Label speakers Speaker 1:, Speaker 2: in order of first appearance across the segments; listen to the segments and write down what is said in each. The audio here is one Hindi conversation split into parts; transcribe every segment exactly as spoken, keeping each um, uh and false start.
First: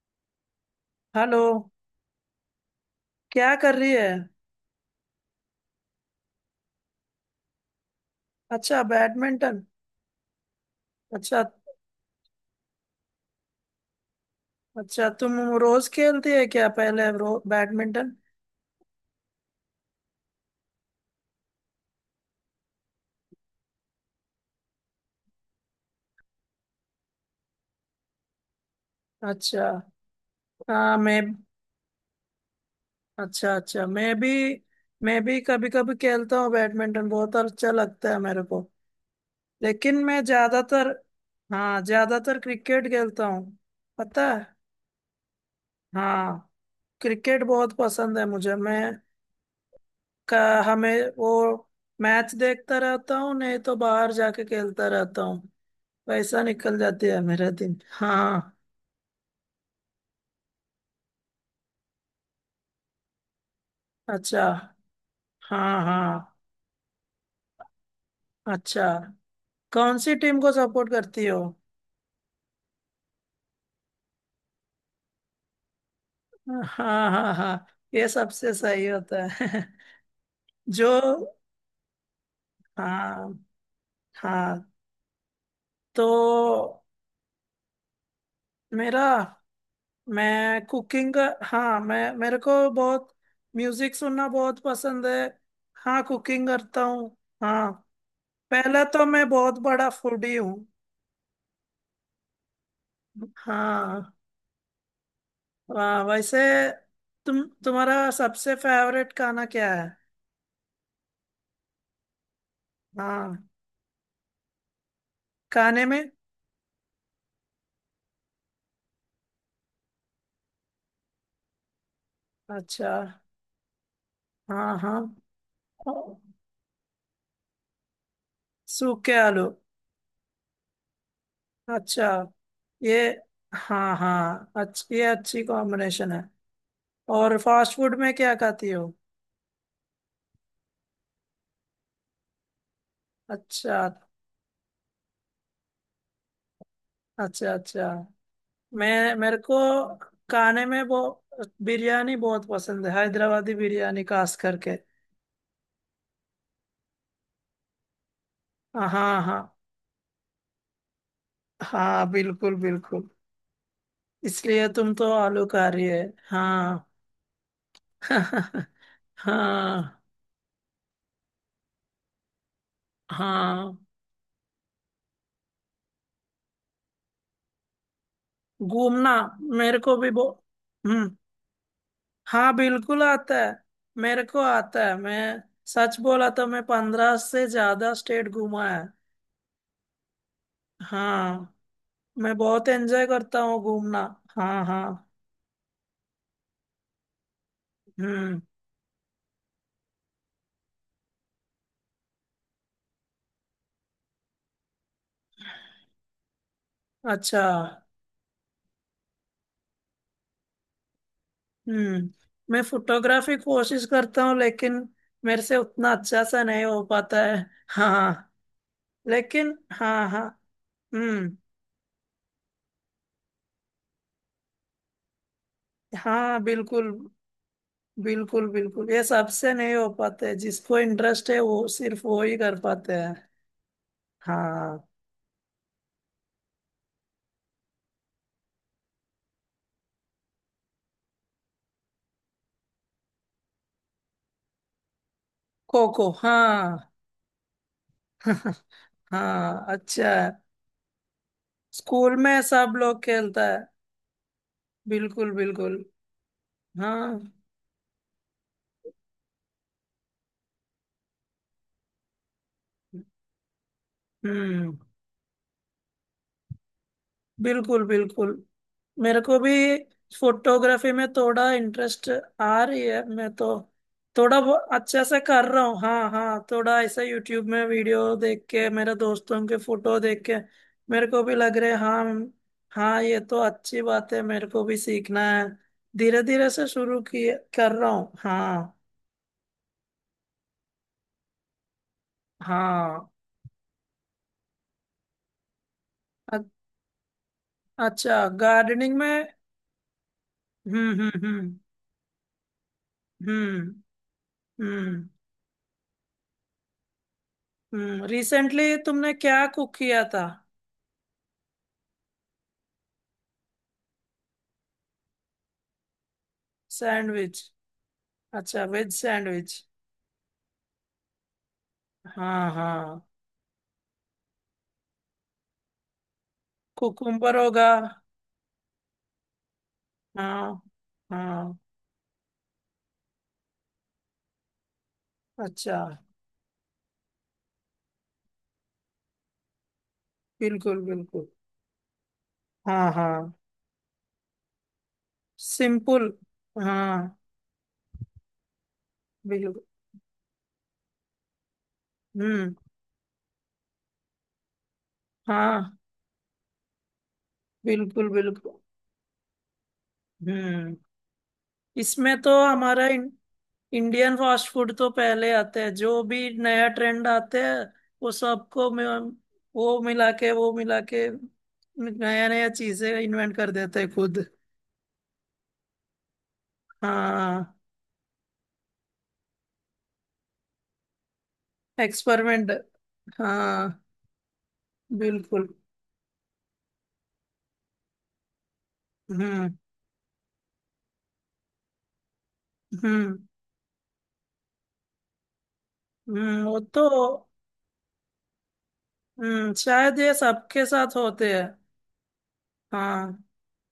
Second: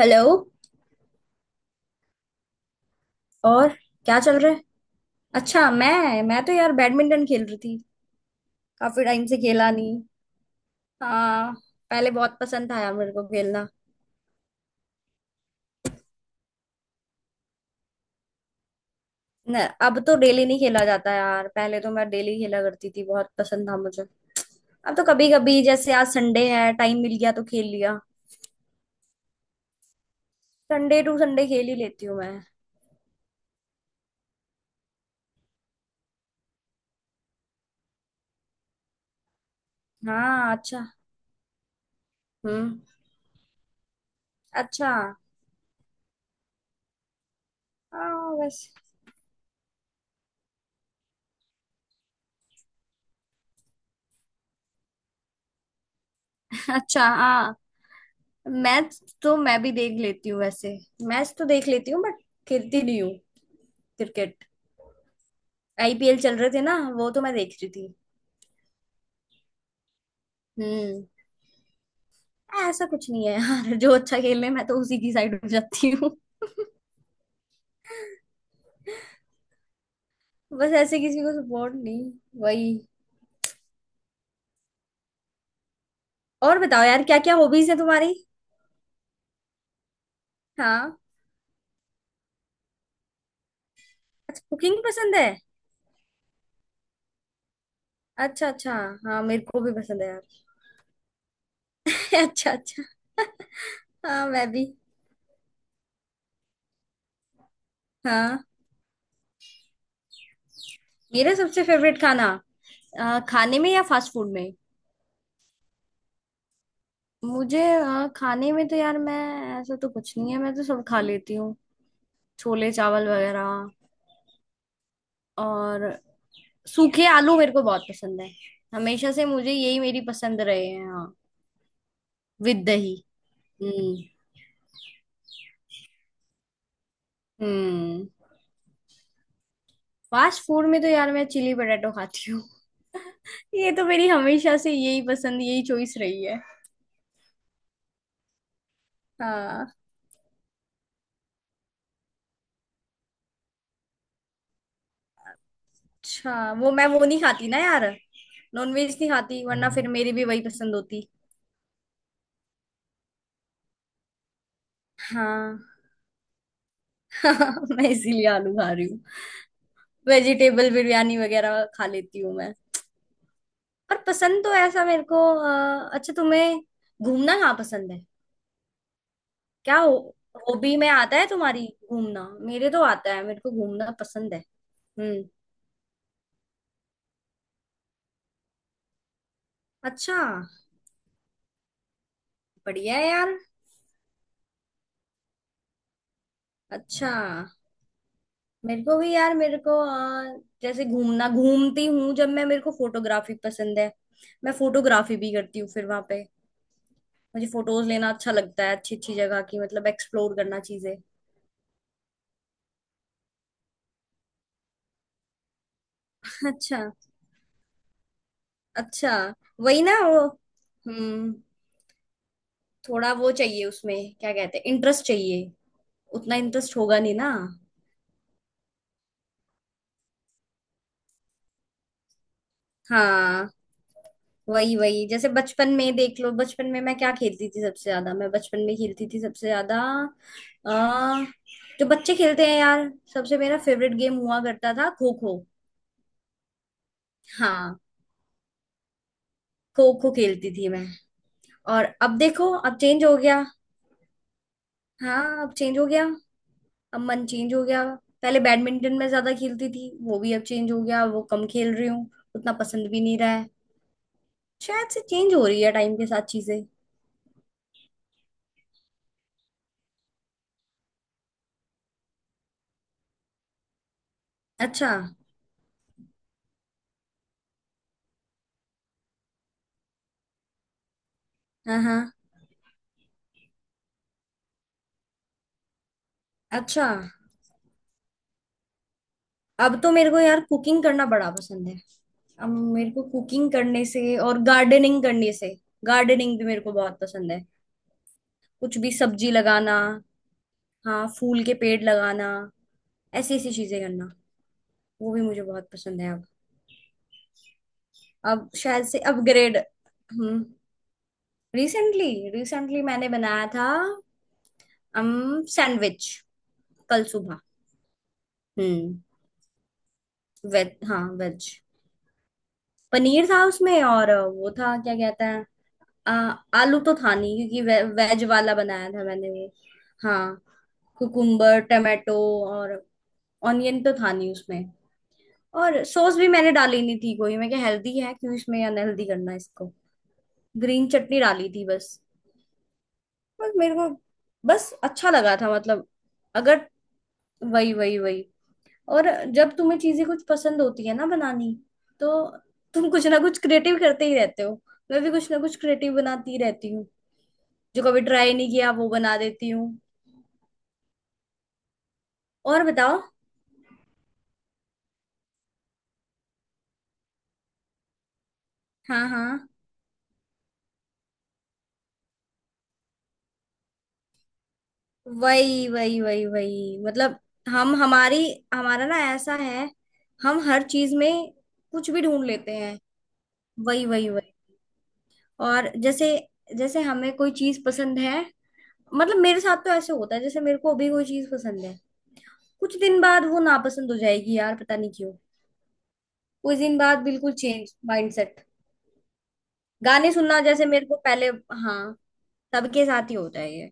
Speaker 1: हेलो।
Speaker 2: हेलो। क्या
Speaker 1: और
Speaker 2: कर रही है।
Speaker 1: क्या चल रहा है। अच्छा, मैं मैं तो यार बैडमिंटन खेल रही थी।
Speaker 2: अच्छा,
Speaker 1: काफी टाइम से
Speaker 2: बैडमिंटन।
Speaker 1: खेला नहीं।
Speaker 2: अच्छा
Speaker 1: हाँ, पहले बहुत पसंद था यार मेरे को खेलना।
Speaker 2: अच्छा, तुम रोज खेलती है क्या पहले रो बैडमिंटन?
Speaker 1: न, अब तो डेली नहीं खेला जाता यार, पहले तो मैं डेली खेला करती थी, बहुत पसंद था मुझे। अब तो कभी कभी जैसे आज संडे है, टाइम मिल गया तो खेल लिया।
Speaker 2: अच्छा। हाँ।
Speaker 1: संडे टू
Speaker 2: मैं...
Speaker 1: संडे खेल ही लेती हूँ मैं।
Speaker 2: अच्छा, अच्छा, मैं भी मैं भी कभी कभी खेलता हूँ बैडमिंटन, बहुत अच्छा लगता है मेरे को। लेकिन मैं
Speaker 1: हाँ। अच्छा।
Speaker 2: ज्यादातर, हाँ, ज्यादातर
Speaker 1: हम्म।
Speaker 2: क्रिकेट खेलता हूँ, पता है।
Speaker 1: अच्छा।
Speaker 2: हाँ, क्रिकेट बहुत पसंद है
Speaker 1: हाँ।
Speaker 2: मुझे।
Speaker 1: वैसे
Speaker 2: मैं का हमें वो मैच देखता रहता हूँ नहीं तो बाहर जाके खेलता रहता हूँ। पैसा निकल
Speaker 1: अच्छा,
Speaker 2: जाते हैं मेरा
Speaker 1: हाँ,
Speaker 2: दिन। हाँ,
Speaker 1: मैच तो मैं भी देख लेती हूँ वैसे। मैच तो देख लेती हूँ बट खेलती नहीं हूँ क्रिकेट।
Speaker 2: अच्छा। हाँ,
Speaker 1: आई पी एल
Speaker 2: हाँ।
Speaker 1: चल रहे थे ना, वो तो मैं देख रही थी।
Speaker 2: अच्छा, कौन सी टीम को सपोर्ट
Speaker 1: हम्म।
Speaker 2: करती हो?
Speaker 1: ऐसा कुछ नहीं है यार जो अच्छा खेल रहे हैं, मैं तो उसी की साइड हो जाती हूँ।
Speaker 2: हाँ, हाँ, हाँ। ये सबसे सही होता है
Speaker 1: बस
Speaker 2: जो
Speaker 1: ऐसे किसी को सपोर्ट नहीं। वही।
Speaker 2: हाँ, हाँ।
Speaker 1: और
Speaker 2: तो
Speaker 1: बताओ यार, क्या क्या हॉबीज है तुम्हारी।
Speaker 2: मेरा मैं
Speaker 1: हाँ।
Speaker 2: कुकिंग, हाँ। मैं मेरे को बहुत म्यूजिक सुनना
Speaker 1: अच्छा,
Speaker 2: बहुत
Speaker 1: कुकिंग
Speaker 2: पसंद
Speaker 1: पसंद
Speaker 2: है।
Speaker 1: है।
Speaker 2: हाँ, कुकिंग करता हूँ। हाँ,
Speaker 1: अच्छा अच्छा।
Speaker 2: पहले तो
Speaker 1: हाँ,
Speaker 2: मैं
Speaker 1: मेरे
Speaker 2: बहुत
Speaker 1: को भी
Speaker 2: बड़ा
Speaker 1: पसंद है यार।
Speaker 2: फूडी हूँ।
Speaker 1: अच्छा अच्छा।
Speaker 2: हाँ।
Speaker 1: हाँ, मैं भी।
Speaker 2: वाह, वैसे तुम तुम्हारा
Speaker 1: हाँ,
Speaker 2: सबसे फेवरेट खाना क्या है?
Speaker 1: मेरा सबसे फेवरेट खाना, अ,
Speaker 2: हाँ,
Speaker 1: खाने में या फास्ट फूड में।
Speaker 2: खाने में।
Speaker 1: मुझे अ, खाने में तो यार मैं, ऐसा तो कुछ नहीं है, मैं तो सब खा लेती। छोले
Speaker 2: अच्छा,
Speaker 1: चावल वगैरह।
Speaker 2: हाँ, हाँ,
Speaker 1: और सूखे आलू मेरे को बहुत पसंद है। हमेशा
Speaker 2: सूखे
Speaker 1: से
Speaker 2: आलू।
Speaker 1: मुझे यही मेरी पसंद रहे हैं। हाँ,
Speaker 2: अच्छा,
Speaker 1: विद दही।
Speaker 2: ये,
Speaker 1: हम्म।
Speaker 2: हाँ, हाँ, अच्छा, ये अच्छी कॉम्बिनेशन है। और फास्ट फूड
Speaker 1: हम्म,
Speaker 2: में क्या खाती हो?
Speaker 1: फास्ट फूड में तो यार मैं चिली पटेटो खाती हूँ। ये
Speaker 2: अच्छा,
Speaker 1: तो मेरी हमेशा से यही पसंद, यही चॉइस रही है।
Speaker 2: अच्छा। अच्छा मैं मेरे को
Speaker 1: हाँ।
Speaker 2: खाने में वो बिरयानी बहुत पसंद है, हैदराबादी बिरयानी खास करके।
Speaker 1: अच्छा, वो मैं वो नहीं खाती ना यार,
Speaker 2: हाँ,
Speaker 1: नॉनवेज नहीं
Speaker 2: हाँ,
Speaker 1: खाती, वरना फिर मेरी भी वही पसंद होती।
Speaker 2: हाँ, बिल्कुल, बिल्कुल। इसलिए तुम तो
Speaker 1: हाँ।
Speaker 2: आलूकारी है। हाँ।
Speaker 1: मैं इसीलिए आलू खा रही हूँ।
Speaker 2: हाँ,
Speaker 1: वेजिटेबल बिरयानी वगैरह खा लेती हूँ मैं।
Speaker 2: हाँ।
Speaker 1: पर पसंद तो ऐसा मेरे को अ, अच्छा, तुम्हें घूमना कहाँ पसंद है।
Speaker 2: घूमना?
Speaker 1: क्या
Speaker 2: मेरे को
Speaker 1: हो,
Speaker 2: भी बो
Speaker 1: हॉबी में
Speaker 2: हम्म।
Speaker 1: आता है तुम्हारी घूमना।
Speaker 2: हाँ,
Speaker 1: मेरे तो
Speaker 2: बिल्कुल
Speaker 1: आता है,
Speaker 2: आता
Speaker 1: मेरे को
Speaker 2: है,
Speaker 1: घूमना
Speaker 2: मेरे
Speaker 1: पसंद
Speaker 2: को
Speaker 1: है।
Speaker 2: आता है।
Speaker 1: हम्म।
Speaker 2: मैं सच बोला तो मैं पंद्रह से ज्यादा स्टेट घूमा है।
Speaker 1: अच्छा,
Speaker 2: हाँ, मैं बहुत
Speaker 1: बढ़िया
Speaker 2: एंजॉय
Speaker 1: है यार।
Speaker 2: करता हूँ घूमना। हाँ, हाँ।
Speaker 1: अच्छा,
Speaker 2: हम्म,
Speaker 1: मेरे को भी यार, मेरे को अ, जैसे घूमना घूमती हूँ जब मैं, मेरे को फोटोग्राफी पसंद है। मैं फोटोग्राफी भी करती हूँ फिर वहां पे।
Speaker 2: अच्छा।
Speaker 1: मुझे फोटोज लेना अच्छा लगता है, अच्छी अच्छी जगह की, मतलब एक्सप्लोर करना चीजें।
Speaker 2: हम्म, मैं फोटोग्राफी कोशिश करता हूँ लेकिन मेरे से उतना अच्छा सा नहीं हो
Speaker 1: अच्छा
Speaker 2: पाता है। हाँ,
Speaker 1: अच्छा।
Speaker 2: लेकिन,
Speaker 1: वही ना
Speaker 2: हाँ,
Speaker 1: वो।
Speaker 2: हाँ।
Speaker 1: हम्म,
Speaker 2: हम्म।
Speaker 1: थोड़ा वो चाहिए उसमें, क्या कहते हैं, इंटरेस्ट चाहिए। उतना
Speaker 2: हाँ,
Speaker 1: इंटरेस्ट
Speaker 2: बिल्कुल।
Speaker 1: होगा नहीं ना।
Speaker 2: बिल्कुल, बिल्कुल, ये सबसे नहीं हो पाते हैं। जिसको इंटरेस्ट है वो सिर्फ वो ही कर पाते हैं।
Speaker 1: हाँ, वही
Speaker 2: हाँ,
Speaker 1: वही, जैसे बचपन में देख लो, बचपन में मैं क्या खेलती थी सबसे ज्यादा, मैं बचपन में खेलती थी सबसे ज्यादा। आ, जो बच्चे खेलते हैं यार, सबसे मेरा फेवरेट गेम हुआ करता था, खो खो।
Speaker 2: खो खो, हाँ।
Speaker 1: हाँ,
Speaker 2: हाँ,
Speaker 1: खो
Speaker 2: अच्छा
Speaker 1: खो
Speaker 2: है।
Speaker 1: खेलती थी मैं। और
Speaker 2: स्कूल
Speaker 1: अब
Speaker 2: में
Speaker 1: देखो,
Speaker 2: सब
Speaker 1: अब
Speaker 2: लोग
Speaker 1: चेंज हो गया।
Speaker 2: खेलता है, बिल्कुल,
Speaker 1: हाँ, अब
Speaker 2: बिल्कुल।
Speaker 1: चेंज हो गया।
Speaker 2: हाँ।
Speaker 1: अब मन चेंज हो गया। पहले बैडमिंटन में ज्यादा खेलती थी, वो भी अब चेंज हो गया, वो कम खेल रही हूँ। उतना पसंद भी नहीं रहा है।
Speaker 2: हम्म।
Speaker 1: शायद से चेंज हो रही है टाइम के साथ चीजें।
Speaker 2: बिल्कुल, बिल्कुल। मेरे को भी फोटोग्राफी में थोड़ा इंटरेस्ट आ रही है। मैं तो थोड़ा बहुत
Speaker 1: अच्छा।
Speaker 2: अच्छा से कर रहा हूँ, हाँ, हाँ। थोड़ा ऐसा यूट्यूब में वीडियो देख के, मेरे दोस्तों के फोटो देख के मेरे को भी लग रहे,
Speaker 1: हाँ हाँ।
Speaker 2: हाँ। हाँ, ये तो अच्छी बात है, मेरे को भी सीखना है। धीरे धीरे से
Speaker 1: अच्छा।
Speaker 2: शुरू किए कर रहा हूँ, हाँ।
Speaker 1: अब तो मेरे को यार कुकिंग करना बड़ा पसंद है। अब मेरे को
Speaker 2: हाँ।
Speaker 1: कुकिंग करने से और गार्डनिंग करने से, गार्डनिंग
Speaker 2: अ-
Speaker 1: भी मेरे को बहुत पसंद है।
Speaker 2: अच्छा,
Speaker 1: कुछ भी
Speaker 2: गार्डनिंग में।
Speaker 1: सब्जी लगाना,
Speaker 2: हम्म,
Speaker 1: हाँ,
Speaker 2: हम्म,
Speaker 1: फूल के
Speaker 2: हम्म।
Speaker 1: पेड़ लगाना, ऐसी ऐसी
Speaker 2: हम्म,
Speaker 1: चीजें करना,
Speaker 2: हम्म,
Speaker 1: वो भी मुझे बहुत पसंद है अब।
Speaker 2: हम्म।
Speaker 1: अब
Speaker 2: रिसेंटली
Speaker 1: शायद से
Speaker 2: तुमने क्या
Speaker 1: अपग्रेड।
Speaker 2: कुक किया था?
Speaker 1: हम्म, रिसेंटली, रिसेंटली मैंने बनाया था, अम सैंडविच। कल सुबह।
Speaker 2: सैंडविच? अच्छा, वेज
Speaker 1: हम्म,
Speaker 2: सैंडविच।
Speaker 1: वेज, हाँ वेज।
Speaker 2: हाँ, हाँ।
Speaker 1: पनीर था उसमें और वो था, क्या कहते हैं, आ, आलू तो था
Speaker 2: कुकुम्बर
Speaker 1: नहीं क्योंकि
Speaker 2: होगा।
Speaker 1: वे, वेज वाला बनाया था मैंने वो। हाँ,
Speaker 2: हाँ, हाँ।
Speaker 1: कुकुम्बर, टमाटो, और ऑनियन तो था नहीं उसमें।
Speaker 2: अच्छा,
Speaker 1: और सॉस भी मैंने डाली नहीं थी कोई, मैं क्या, हेल्दी है, क्यों इसमें अनहेल्दी करना है इसको।
Speaker 2: बिल्कुल,
Speaker 1: ग्रीन चटनी
Speaker 2: बिल्कुल।
Speaker 1: डाली थी बस।
Speaker 2: हाँ, हाँ,
Speaker 1: बस मेरे को, बस अच्छा लगा था मतलब।
Speaker 2: सिंपल।
Speaker 1: अगर,
Speaker 2: हाँ,
Speaker 1: वही वही वही। और जब
Speaker 2: बिल्कुल।
Speaker 1: तुम्हें चीजें कुछ पसंद होती है ना बनानी, तो
Speaker 2: हम्म।
Speaker 1: तुम कुछ ना कुछ क्रिएटिव करते ही रहते हो। मैं भी कुछ ना कुछ
Speaker 2: हाँ,
Speaker 1: क्रिएटिव बनाती ही रहती हूँ। जो कभी
Speaker 2: बिल्कुल,
Speaker 1: ट्राई नहीं
Speaker 2: बिल्कुल।
Speaker 1: किया वो बना देती हूँ।
Speaker 2: हम्म। इसमें तो
Speaker 1: और
Speaker 2: हमारा
Speaker 1: बताओ।
Speaker 2: इन, इंडियन फास्ट फूड तो पहले आते हैं, जो भी नया ट्रेंड आते हैं वो सबको
Speaker 1: हाँ
Speaker 2: मिल-
Speaker 1: हाँ।
Speaker 2: वो मिला के वो मिला के नया नया चीजें इन्वेंट कर देते हैं खुद।
Speaker 1: वही वही वही वही, मतलब,
Speaker 2: हाँ,
Speaker 1: हम हमारी, हमारा ना ऐसा है, हम हर चीज में कुछ भी ढूंढ
Speaker 2: एक्सपेरिमेंट।
Speaker 1: लेते हैं।
Speaker 2: हाँ,
Speaker 1: वही वही वही।
Speaker 2: बिल्कुल।
Speaker 1: और जैसे, जैसे हमें कोई चीज पसंद है, मतलब मेरे
Speaker 2: हम्म,
Speaker 1: साथ तो ऐसे होता है, जैसे मेरे को अभी कोई चीज पसंद है, कुछ दिन
Speaker 2: हम्म,
Speaker 1: बाद वो नापसंद हो जाएगी यार, पता नहीं क्यों।
Speaker 2: हम्म।
Speaker 1: कुछ
Speaker 2: वो
Speaker 1: दिन
Speaker 2: तो,
Speaker 1: बाद बिल्कुल चेंज माइंडसेट।
Speaker 2: हम्म, शायद ये
Speaker 1: गाने सुनना
Speaker 2: सबके
Speaker 1: जैसे मेरे
Speaker 2: साथ
Speaker 1: को पहले,
Speaker 2: होते हैं।
Speaker 1: हाँ, सबके साथ ही
Speaker 2: हाँ,
Speaker 1: होता है ये।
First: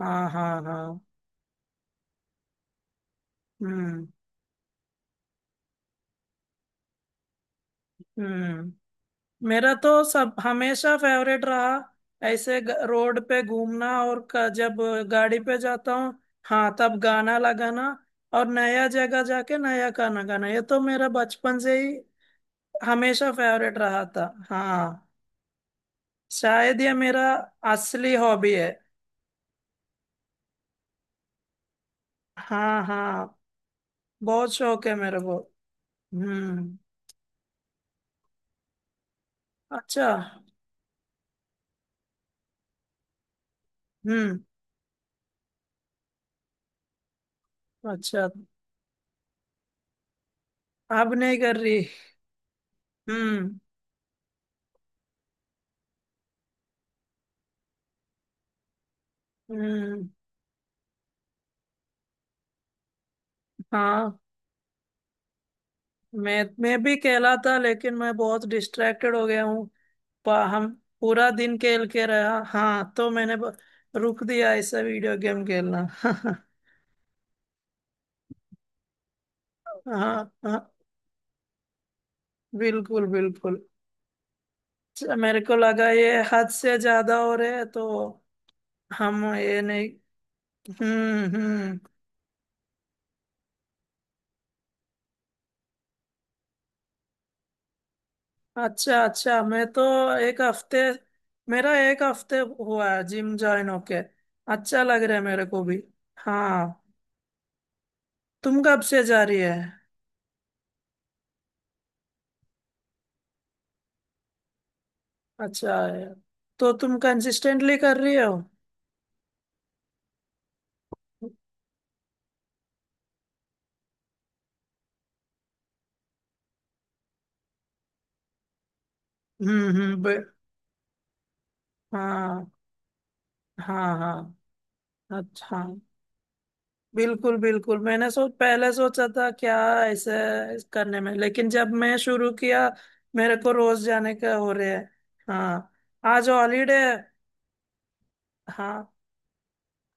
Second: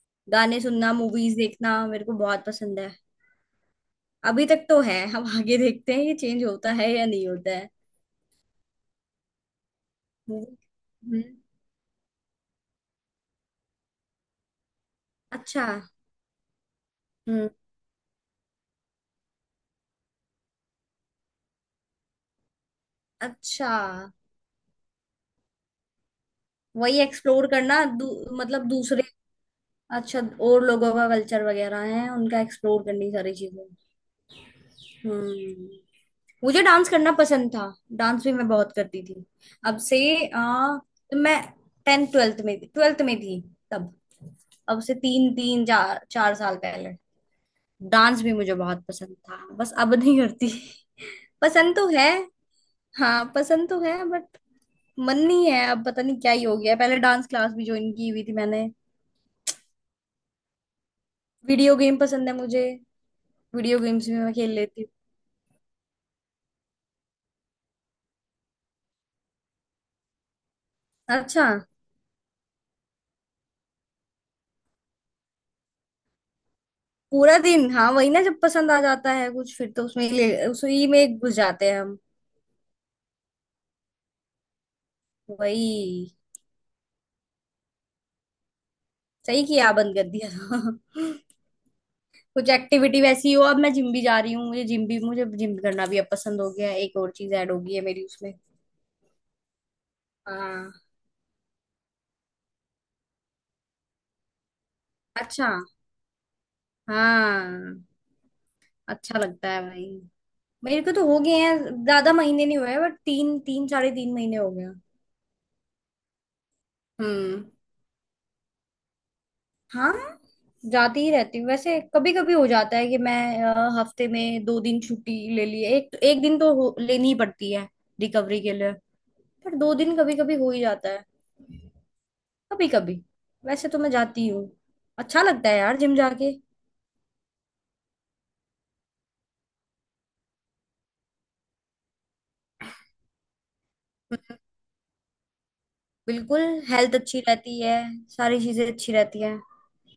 Speaker 2: हाँ,
Speaker 1: गाने
Speaker 2: हाँ,
Speaker 1: सुनना,
Speaker 2: हाँ।
Speaker 1: मूवीज देखना मेरे को बहुत पसंद है।
Speaker 2: हम्म,
Speaker 1: अभी तक तो है, हम आगे देखते हैं ये चेंज होता है या नहीं होता है।
Speaker 2: हम्म। मेरा तो सब
Speaker 1: मूवी।
Speaker 2: हमेशा
Speaker 1: हम्म।
Speaker 2: फेवरेट रहा। ऐसे ग- रोड पे घूमना और क, जब गाड़ी पे
Speaker 1: अच्छा।
Speaker 2: जाता हूँ, हाँ, तब गाना
Speaker 1: हम्म।
Speaker 2: लगाना। और नया जगह जाके नया गाना गाना, ये तो मेरा बचपन से ही हमेशा
Speaker 1: अच्छा,
Speaker 2: फेवरेट रहा था, हाँ। शायद ये
Speaker 1: वही
Speaker 2: मेरा
Speaker 1: एक्सप्लोर करना दू,
Speaker 2: असली हॉबी
Speaker 1: मतलब
Speaker 2: है।
Speaker 1: दूसरे, अच्छा, और लोगों का कल्चर वगैरह है, उनका एक्सप्लोर
Speaker 2: हाँ,
Speaker 1: करनी सारी
Speaker 2: हाँ,
Speaker 1: चीजें।
Speaker 2: बहुत शौक है मेरे को।
Speaker 1: हम्म। मुझे
Speaker 2: हम्म।
Speaker 1: डांस करना पसंद था, डांस भी मैं बहुत करती थी। अब से,
Speaker 2: अच्छा।
Speaker 1: आ, तो मैं टेंथ ट्वेल्थ में, ट्वेल्थ में थी तब,
Speaker 2: हम्म।
Speaker 1: अब से तीन तीन चार चार साल पहले। डांस
Speaker 2: अच्छा,
Speaker 1: भी मुझे बहुत पसंद था, बस अब नहीं करती।
Speaker 2: अब नहीं कर
Speaker 1: पसंद
Speaker 2: रही?
Speaker 1: तो है, हाँ
Speaker 2: हम्म,
Speaker 1: पसंद तो है बट मन नहीं है अब, पता नहीं क्या ही हो गया है। पहले डांस क्लास भी ज्वाइन की हुई थी मैंने।
Speaker 2: हम्म।
Speaker 1: वीडियो गेम पसंद है मुझे, वीडियो गेम्स भी
Speaker 2: हाँ,
Speaker 1: मैं खेल लेती
Speaker 2: मैं मैं भी खेला था, लेकिन मैं बहुत डिस्ट्रैक्टेड हो गया हूँ। पा- हम
Speaker 1: हूँ।
Speaker 2: पूरा
Speaker 1: अच्छा।
Speaker 2: दिन खेल के रहा, हाँ, तो मैंने ब- रुक दिया ऐसा वीडियो गेम खेलना। हाँ,
Speaker 1: पूरा दिन, हाँ वही ना, जब पसंद आ जाता है कुछ फिर तो उसमें ले
Speaker 2: हाँ,
Speaker 1: उसी में घुस जाते हैं हम।
Speaker 2: बिल्कुल, बिल्कुल। अच्छा, मेरे को लगा
Speaker 1: वही,
Speaker 2: ये हद से ज्यादा हो रहे है तो हम
Speaker 1: सही
Speaker 2: ये
Speaker 1: किया
Speaker 2: नहीं।
Speaker 1: बंद कर दिया था।
Speaker 2: हम्म, हम्म।
Speaker 1: कुछ एक्टिविटी वैसी हो, अब मैं जिम भी जा रही हूँ, मुझे जिम भी, मुझे जिम करना भी अब पसंद हो गया है। एक और चीज ऐड हो गई है मेरी उसमें।
Speaker 2: अच्छा, अच्छा। मैं तो एक
Speaker 1: हाँ।
Speaker 2: हफ्ते मेरा एक हफ्ते हुआ है जिम ज्वाइन होके। अच्छा लग रहा है मेरे
Speaker 1: अच्छा।
Speaker 2: को भी। हाँ।
Speaker 1: हाँ,
Speaker 2: तुम कब से
Speaker 1: अच्छा
Speaker 2: जा रही
Speaker 1: लगता
Speaker 2: है?
Speaker 1: है भाई। मेरे को तो हो गए हैं, ज्यादा महीने नहीं हुए बट तीन तीन, साढ़े तीन महीने हो गया।
Speaker 2: अच्छा है। तो तुम
Speaker 1: हम्म।
Speaker 2: कंसिस्टेंटली कर रही हो?
Speaker 1: हाँ, जाती ही रहती हूँ वैसे। कभी कभी हो जाता है कि मैं, अ, हफ्ते में दो दिन छुट्टी ले ली, एक एक दिन तो हो, लेनी ही पड़ती है रिकवरी के लिए। पर
Speaker 2: हम्म,
Speaker 1: दो दिन
Speaker 2: हम्म।
Speaker 1: कभी
Speaker 2: बे-
Speaker 1: कभी हो ही जाता है।
Speaker 2: हाँ,
Speaker 1: कभी कभी, वैसे तो मैं
Speaker 2: हाँ,
Speaker 1: जाती हूँ।
Speaker 2: हाँ।
Speaker 1: अच्छा लगता है
Speaker 2: अच्छा,
Speaker 1: यार जिम जाके।
Speaker 2: बिल्कुल, बिल्कुल। मैंने सोच पहले सोचा था क्या ऐसे करने में, लेकिन जब मैं शुरू किया मेरे को रोज जाने का हो रहा है। हाँ, आज
Speaker 1: बिल्कुल,
Speaker 2: हॉलीडे है।
Speaker 1: हेल्थ अच्छी रहती है, सारी चीजें
Speaker 2: हाँ,
Speaker 1: अच्छी रहती है।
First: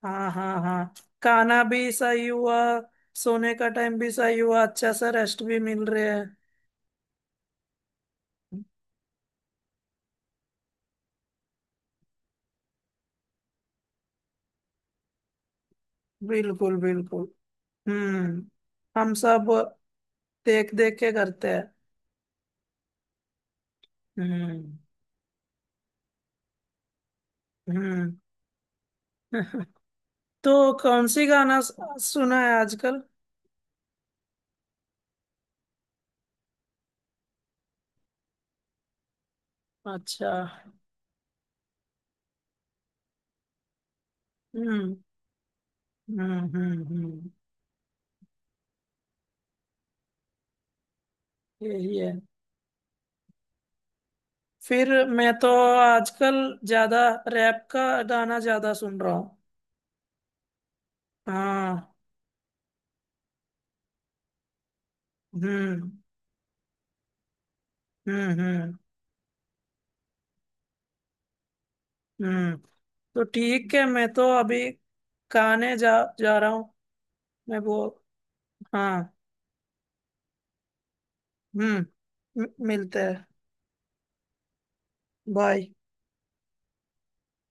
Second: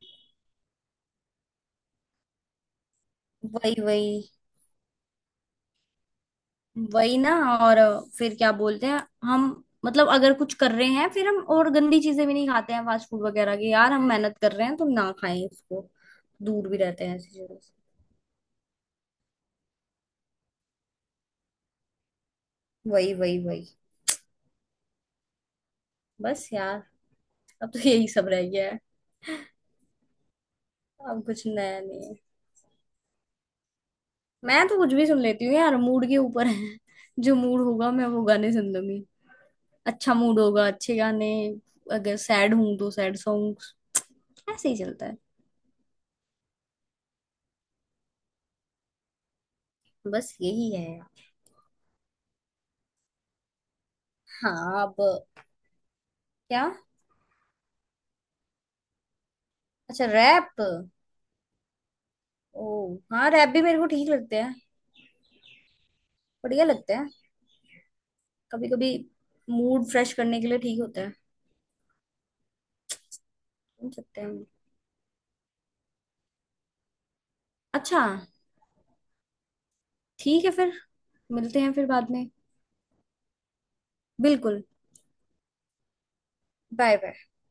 Speaker 2: हाँ, हाँ, हाँ। खाना भी सही हुआ, सोने का
Speaker 1: वही
Speaker 2: टाइम भी
Speaker 1: वही।
Speaker 2: सही हुआ, अच्छा सा रेस्ट भी मिल रहा है।
Speaker 1: वही ना। और फिर क्या बोलते हैं, हम, मतलब अगर कुछ कर रहे हैं, फिर हम और गंदी चीजें भी नहीं खाते हैं फास्ट फूड वगैरह की, यार हम मेहनत कर रहे हैं तो ना खाएं उसको। दूर
Speaker 2: बिल्कुल,
Speaker 1: भी रहते हैं
Speaker 2: बिल्कुल।
Speaker 1: ऐसी चीजों से।
Speaker 2: हम्म। हम सब देख देख के करते हैं।
Speaker 1: वही वही वही।
Speaker 2: हम्म,
Speaker 1: बस यार, अब तो यही
Speaker 2: हम्म।
Speaker 1: सब रह गया है।
Speaker 2: तो कौन
Speaker 1: अब
Speaker 2: सी
Speaker 1: कुछ
Speaker 2: गाना स-
Speaker 1: नया नहीं है।
Speaker 2: सुना है आजकल?
Speaker 1: मैं तो कुछ भी सुन लेती हूँ यार, मूड के ऊपर है। जो मूड होगा मैं वो गाने सुन लूंगी, अच्छा
Speaker 2: अच्छा।
Speaker 1: मूड होगा अच्छे गाने, अगर सैड हूं तो सैड सॉन्ग्स, ऐसे ही
Speaker 2: हम्म,
Speaker 1: चलता है।
Speaker 2: हम्म, हम्म, हम्म।
Speaker 1: बस यही है।
Speaker 2: यही है।
Speaker 1: हाँ।
Speaker 2: फिर
Speaker 1: अब
Speaker 2: मैं तो आजकल
Speaker 1: क्या।
Speaker 2: ज्यादा रैप का गाना ज्यादा सुन रहा हूँ।
Speaker 1: अच्छा रैप।
Speaker 2: हाँ।
Speaker 1: ओ, हाँ रैप भी मेरे को ठीक लगते हैं,
Speaker 2: हम्म,
Speaker 1: बढ़िया लगते हैं।
Speaker 2: हम्म,
Speaker 1: कभी
Speaker 2: हम्म,
Speaker 1: कभी मूड फ्रेश करने के लिए ठीक होता है,
Speaker 2: हम्म। तो ठीक है,
Speaker 1: सुन
Speaker 2: मैं
Speaker 1: सकते हैं
Speaker 2: तो
Speaker 1: हम।
Speaker 2: अभी खाने जा जा रहा हूँ मैं वो।
Speaker 1: अच्छा,
Speaker 2: हाँ।
Speaker 1: ठीक है फिर, मिलते हैं
Speaker 2: हम्म।
Speaker 1: फिर बाद में।
Speaker 2: मि- मिलते हैं।
Speaker 1: बिल्कुल।
Speaker 2: बाय।
Speaker 1: Bye bye.